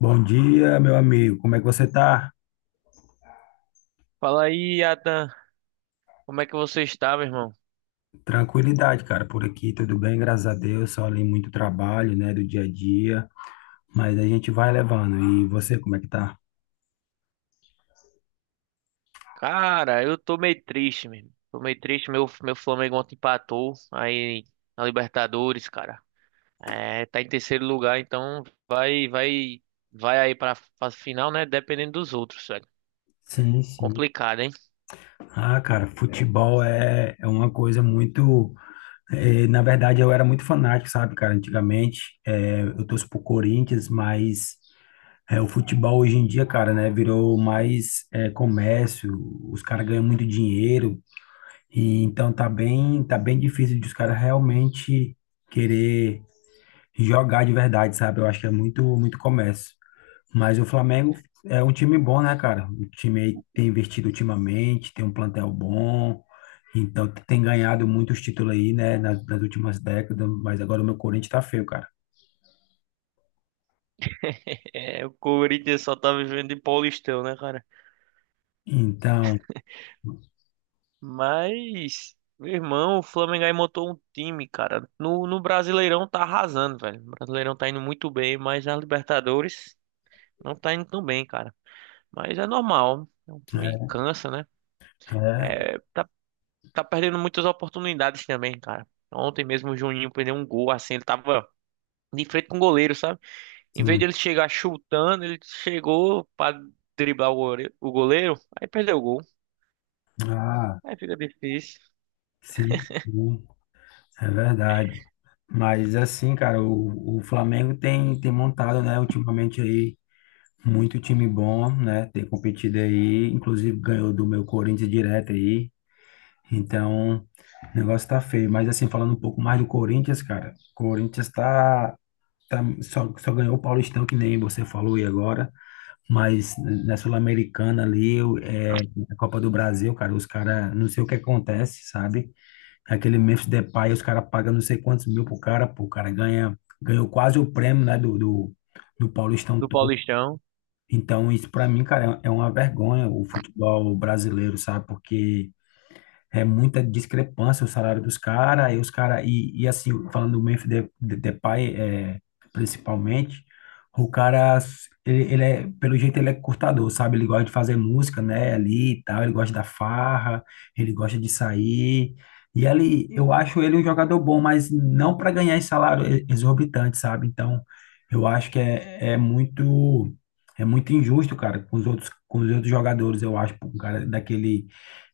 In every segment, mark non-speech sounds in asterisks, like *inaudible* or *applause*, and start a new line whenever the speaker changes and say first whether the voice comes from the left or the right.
left: Bom dia, meu amigo. Como é que você tá?
right: Fala aí, Atan. Como é que você está, meu irmão?
left: Tranquilidade, cara. Por aqui tudo bem, graças a Deus. Só ali muito trabalho, né, do dia a dia, mas a gente vai levando. E você, como é que tá?
right: Cara, eu tô meio triste, meu irmão. Tô meio triste. Meu Flamengo ontem empatou aí na Libertadores, cara. É, tá em terceiro lugar, então vai, vai, vai aí pra final, né? Dependendo dos outros, velho.
left: Sim, sim.
right: Complicado, hein?
left: Ah, cara, futebol é uma coisa muito. Na verdade, eu era muito fanático, sabe, cara? Antigamente, eu torço pro Corinthians, mas o futebol hoje em dia, cara, né, virou mais comércio. Os caras ganham muito dinheiro. E então tá bem difícil de os caras realmente querer jogar de verdade, sabe? Eu acho que é muito, muito comércio. Mas o Flamengo é um time bom, né, cara? O time aí tem investido ultimamente, tem um plantel bom, então tem ganhado muitos títulos aí, né, nas últimas décadas, mas agora o meu Corinthians tá feio, cara.
right: *laughs* É, o Corinthians só tá vivendo de Paulistão, né, cara?
left: Então,
right: Mas, meu irmão, o Flamengo aí montou um time, cara. No Brasileirão tá arrasando, velho. O Brasileirão tá indo muito bem, mas na Libertadores não tá indo tão bem, cara. Mas é normal. É um time que
left: é,
right: cansa, né?
left: é,
right: É, tá perdendo muitas oportunidades também, cara. Ontem mesmo o Juninho perdeu um gol, assim, ele tava de frente com o goleiro, sabe? Em vez de
left: sim.
right: ele chegar chutando, ele chegou pra driblar o goleiro, aí perdeu o gol.
left: Ah,
right: Aí fica difícil.
left: sim, sim, é verdade. Mas assim, cara, o Flamengo tem montado, né, ultimamente aí. Muito time bom, né? Tem competido aí, inclusive ganhou do meu Corinthians direto aí. Então, o negócio tá feio. Mas assim, falando um pouco mais do Corinthians, cara, o Corinthians tá só ganhou o Paulistão, que nem você falou aí agora. Mas na Sul-Americana ali, na Copa do Brasil, cara, os caras, não sei o que acontece, sabe? Aquele Memphis Depay, os caras pagam não sei quantos mil pro cara, pô, o cara ganhou quase o prêmio, né, do Paulistão.
right: Do Paulistão.
left: Então, isso para mim, cara, é uma vergonha o futebol brasileiro, sabe? Porque é muita discrepância o salário dos caras, e os caras, e assim, falando do Memphis Depay, principalmente, o cara, ele é, pelo jeito ele é curtador, sabe? Ele gosta de fazer música, né, ali e tal, ele gosta da farra, ele gosta de sair, e ele, eu acho ele um jogador bom, mas não para ganhar esse salário exorbitante, sabe? Então, eu acho que é muito... É muito injusto, cara, com os outros jogadores, eu acho, um cara daquele,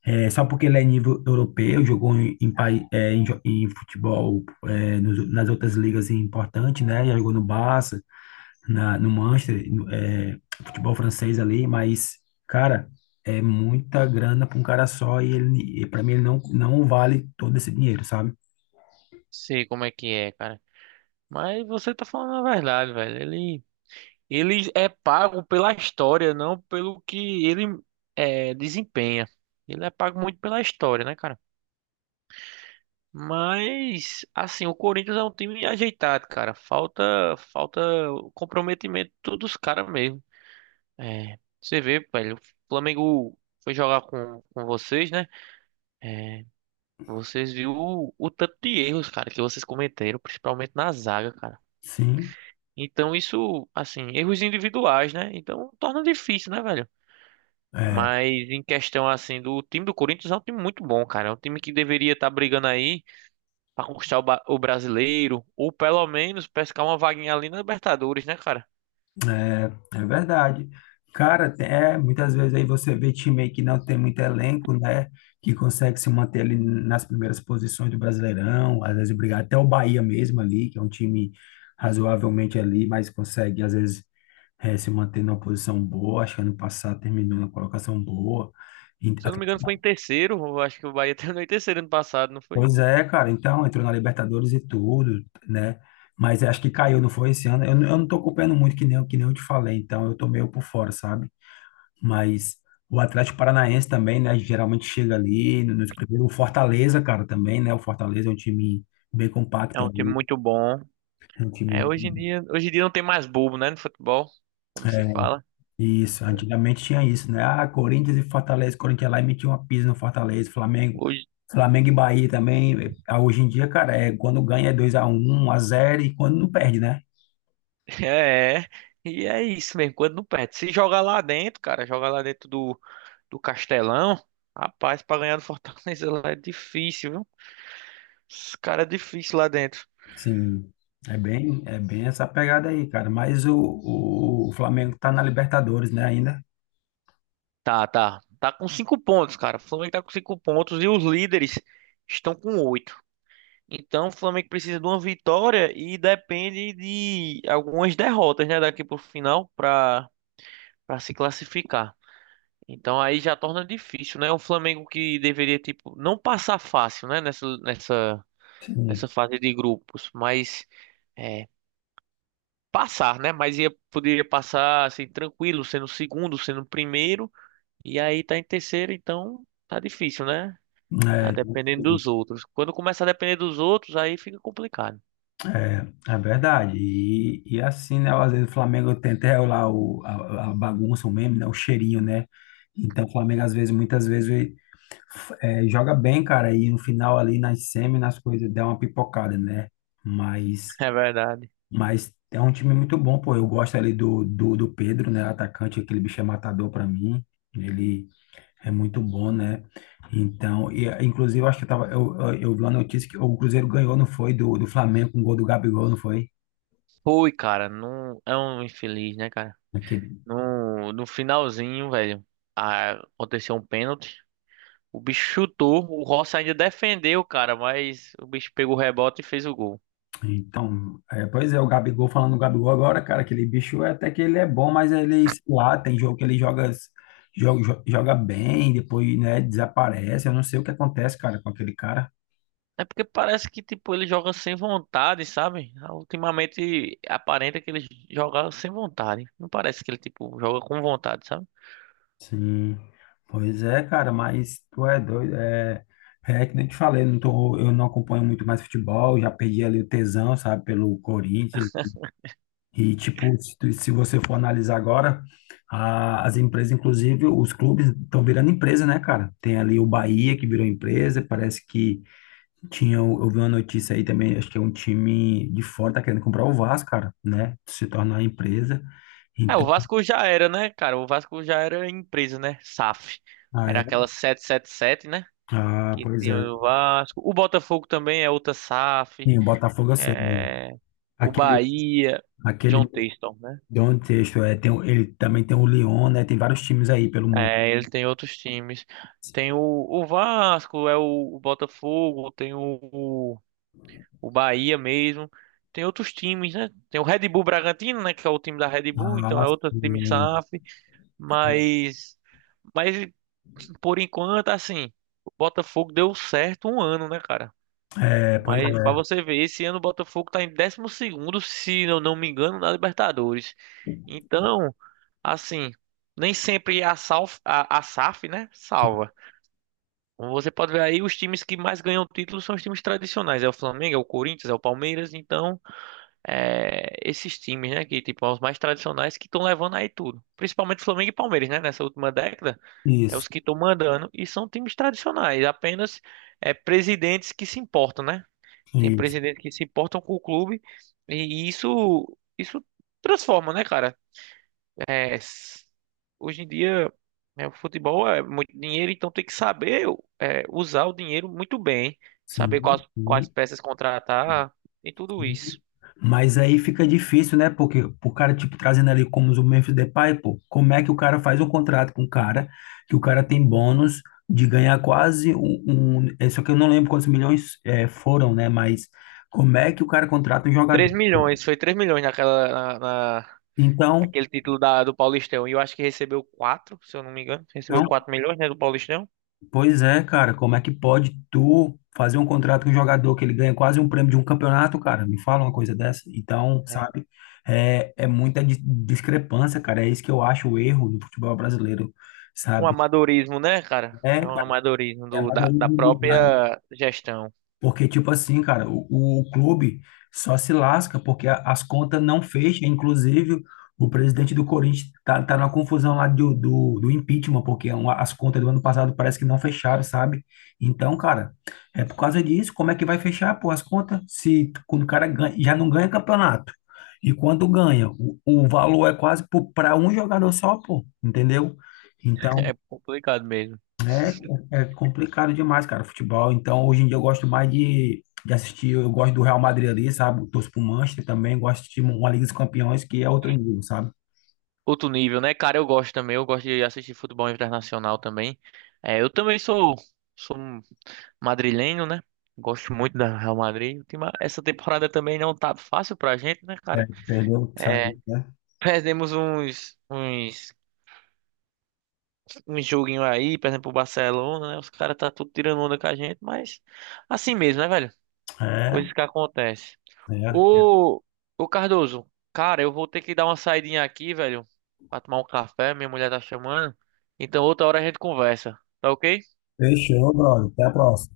left: só porque ele é nível europeu, jogou em futebol nas outras ligas importantes, né? Já jogou no Barça, no Manchester, no, é, futebol francês ali, mas, cara, é muita grana para um cara só e ele, para mim, ele não vale todo esse dinheiro, sabe?
right: Sei como é que é, cara. Mas você tá falando a verdade, velho. Ele é pago pela história, não pelo que ele desempenha. Ele é pago muito pela história, né, cara? Mas, assim, o Corinthians é um time ajeitado, cara. Falta o comprometimento de todos os caras mesmo. É, você vê, velho, o Flamengo foi jogar com vocês, né? É, vocês viram o tanto de erros, cara, que vocês cometeram, principalmente na zaga, cara.
left: Sim.
right: Então, isso, assim, erros individuais, né? Então, torna difícil, né, velho?
left: É.
right: Mas em questão assim do time do Corinthians é um time muito bom, cara. É um time que deveria estar brigando aí pra conquistar o brasileiro ou pelo menos pescar uma vaguinha ali na Libertadores, né, cara?
left: É verdade. Cara, muitas vezes aí você vê time aí que não tem muito elenco, né? Que consegue se manter ali nas primeiras posições do Brasileirão, às vezes brigar até o Bahia mesmo ali, que é um time razoavelmente ali, mas consegue às vezes, se manter numa posição boa. Acho que ano passado terminou na colocação boa. E-
right: Se eu não me engano foi em terceiro, eu acho que o Bahia *laughs* terminou em terceiro ano passado, não foi?
left: Pois é, cara, então entrou na Libertadores e tudo, né? Mas acho que caiu, não foi esse ano. Eu não tô acompanhando muito, que nem eu te falei, então eu tô meio por fora, sabe? Mas o Atlético Paranaense também, né? Geralmente chega ali nos primeiros. O Fortaleza, cara, também, né? O Fortaleza é um time bem
right: É
left: compacto
right: um time
left: ali.
right: muito bom.
left: É um time
right: É, hoje em dia, hoje em dia não tem mais bobo, né, no futebol, como se fala.
left: Isso, antigamente tinha isso, né? Ah, Corinthians e Fortaleza. Corinthians lá e metia uma pisa no Fortaleza. Flamengo.
right: Hoje
left: Flamengo e Bahia também. Ah, hoje em dia, cara, é quando ganha é 2x1, 1x0 e quando não perde, né?
right: *laughs* É, e é isso mesmo, quando não perde. Se jogar lá dentro, cara, jogar lá dentro do Castelão, rapaz, pra ganhar do Fortaleza *laughs* lá é difícil, viu? Esse cara é difícil lá dentro.
left: Sim. É bem essa pegada aí, cara. Mas o Flamengo tá na Libertadores, né, ainda?
right: Tá, tá. Tá com 5 pontos, cara. O Flamengo tá com 5 pontos e os líderes estão com 8. Então o Flamengo precisa de uma vitória e depende de algumas derrotas, né, daqui pro final pra se classificar. Então aí já torna difícil, né? O Flamengo que deveria, tipo, não passar fácil, né, nessa, nessa,
left: Sim.
right: nessa fase de grupos, mas é, passar, né? Mas poderia passar assim, tranquilo, sendo segundo, sendo primeiro. E aí tá em terceiro, então tá difícil, né? Tá
left: É,
right: dependendo dos outros. Quando começa a depender dos outros, aí fica complicado.
left: é verdade. E assim, né? Às vezes o Flamengo tenta regular a bagunça, o meme, né? O cheirinho, né? Então o Flamengo, às vezes, muitas vezes, ele, joga bem, cara, e no final ali nas semi, nas coisas, dá uma pipocada, né?
right: *laughs*
left: Mas,
right: É verdade.
left: mas é um time muito bom, pô. Eu gosto ali do Pedro, né? Atacante, aquele bicho é matador pra mim. Ele é muito bom, né? Então, inclusive, eu acho que eu, tava, eu vi uma notícia que o Cruzeiro ganhou, não foi? Do Flamengo com o gol do Gabigol, não foi?
right: Ui, cara, não é um infeliz, né, cara?
left: Aquele-
right: No finalzinho, velho, a- aconteceu um pênalti. O bicho chutou, o Rossi ainda defendeu, cara, mas o bicho pegou o rebote e fez o gol.
left: Então, pois é, o Gabigol, falando do Gabigol agora, cara, aquele bicho até que ele é bom, mas ele, sei lá, tem jogo que ele joga bem, depois, né, desaparece, eu não sei o que acontece, cara, com aquele cara.
right: É porque parece que, tipo, ele joga sem vontade, sabe? Ultimamente aparenta que ele joga sem vontade. Não parece que ele, tipo, joga com vontade, sabe?
left: Sim, pois é, cara, mas tu é doido, é que nem eu te falei, eu não acompanho muito mais futebol, já perdi ali o tesão, sabe, pelo Corinthians. E, tipo, se você for analisar agora, as empresas, inclusive, os clubes estão virando empresa, né, cara? Tem ali o Bahia que virou empresa, parece que tinha, eu vi uma notícia aí também, acho que é um time de fora, tá querendo comprar o Vasco, cara, né? Se tornar empresa.
right: É, o
left: Então,
right: Vasco já era, né, cara? O Vasco já era empresa, né? SAF.
left: ah,
right: Era
left: é.
right: aquela 777, né?
left: Ah,
right: Que
left: pois é.
right: tinha o Vasco. O Botafogo também é outra SAF.
left: Sim, o Botafogo eu sei, né?
right: É. O
left: Aquele,
right: Bahia. John
left: aquele
right: Texton, né?
left: Don Texto, ele também tem o Lyon, né? Tem vários times aí pelo mundo.
right: É, ele tem outros times. Tem o Vasco, é o Botafogo, tem o o Bahia mesmo. Tem outros times, né? Tem o Red Bull Bragantino, né? Que é o time da Red Bull, então
left: Ah,
right: é outro time
left: sim.
right: SAF.
left: Né?
right: Mas. Mas. Por enquanto, assim, o Botafogo deu certo um ano, né, cara?
left: É, pois é.
right: Mas pra você ver, esse ano o Botafogo tá em 12º se eu não me engano, na Libertadores. Então, assim, nem sempre a SAF, né, salva. Como você pode ver aí, os times que mais ganham títulos são os times tradicionais. É o Flamengo, é o Corinthians, é o Palmeiras. Então, esses times, né, que tipo, os mais tradicionais que estão levando aí tudo. Principalmente Flamengo e Palmeiras, né, nessa última década, é
left: Isso.
right: os que estão mandando e são times tradicionais, apenas é, presidentes que se importam, né? Tem
left: Isso.
right: presidentes que se importam com o clube e isso transforma, né, cara? É, hoje em dia, né, o futebol é muito dinheiro, então tem que saber usar o dinheiro muito bem, saber quais
left: Sim,
right: quais
left: sim,
right: peças contratar, e tudo
left: sim.
right: isso.
left: Mas aí fica difícil, né? Porque o cara, tipo, trazendo ali como o Memphis Depay, pô, como é que o cara faz um contrato com o cara, que o cara tem bônus de ganhar quase só que eu não lembro quantos milhões foram, né? Mas como é que o cara contrata um jogador,
right: três
left: pô?
right: milhões, foi 3 milhões na, na-
left: Então,
right: naquele título da, do Paulistão. E eu acho que recebeu quatro se eu não me engano. Recebeu
left: então,
right: 4 milhões, né, do Paulistão.
left: pois é, cara, como é que pode tu fazer um contrato com um jogador que ele ganha quase um prêmio de um campeonato, cara? Me fala uma coisa dessa. Então,
right: É.
left: sabe, é muita discrepância, cara. É isso que eu acho o erro do futebol brasileiro,
right: Um
left: sabe?
right: amadorismo, né, cara?
left: É,
right: É um
left: cara,
right: amadorismo
left: é
right: da
left: amadorismo demais.
right: própria gestão.
left: Porque, tipo assim, cara, o clube só se lasca porque as contas não fecham. Inclusive, o presidente do Corinthians tá numa confusão lá do impeachment, porque é as contas do ano passado parece que não fecharam, sabe? Então, cara, é por causa disso. Como é que vai fechar, pô, as contas? Se quando o cara ganha, já não ganha campeonato. E quando ganha, o valor é quase para um jogador só, pô, entendeu?
right: *laughs*
left: Então,
right: É complicado mesmo.
left: né? É complicado demais, cara, futebol. Então, hoje em dia eu gosto mais de assistir, eu gosto do Real Madrid ali, sabe? Torço pro Manchester também, gosto de assistir uma Liga dos Campeões que é outro nível, sabe?
right: Outro nível, né, cara? Eu gosto também. Eu gosto de assistir futebol internacional também. É, eu também sou um madrilenho, né? Gosto muito da Real Madrid. O Essa temporada também não tá fácil pra gente, né,
left: É,
right: cara?
left: perdeu,
right: É,
left: sabe, né?
right: *laughs* perdemos uns, uns um joguinho aí, por exemplo, o Barcelona, né? Os caras tá tudo tirando onda com a gente, mas assim mesmo, né, velho?
left: É,
right: Coisas que acontecem.
left: é.
right: Ô, ô Cardoso, cara, eu vou ter que dar uma saidinha aqui, velho, pra tomar um café, minha mulher tá chamando. Então outra hora a gente conversa, tá ok?
left: Fechou, brother. Até a próxima.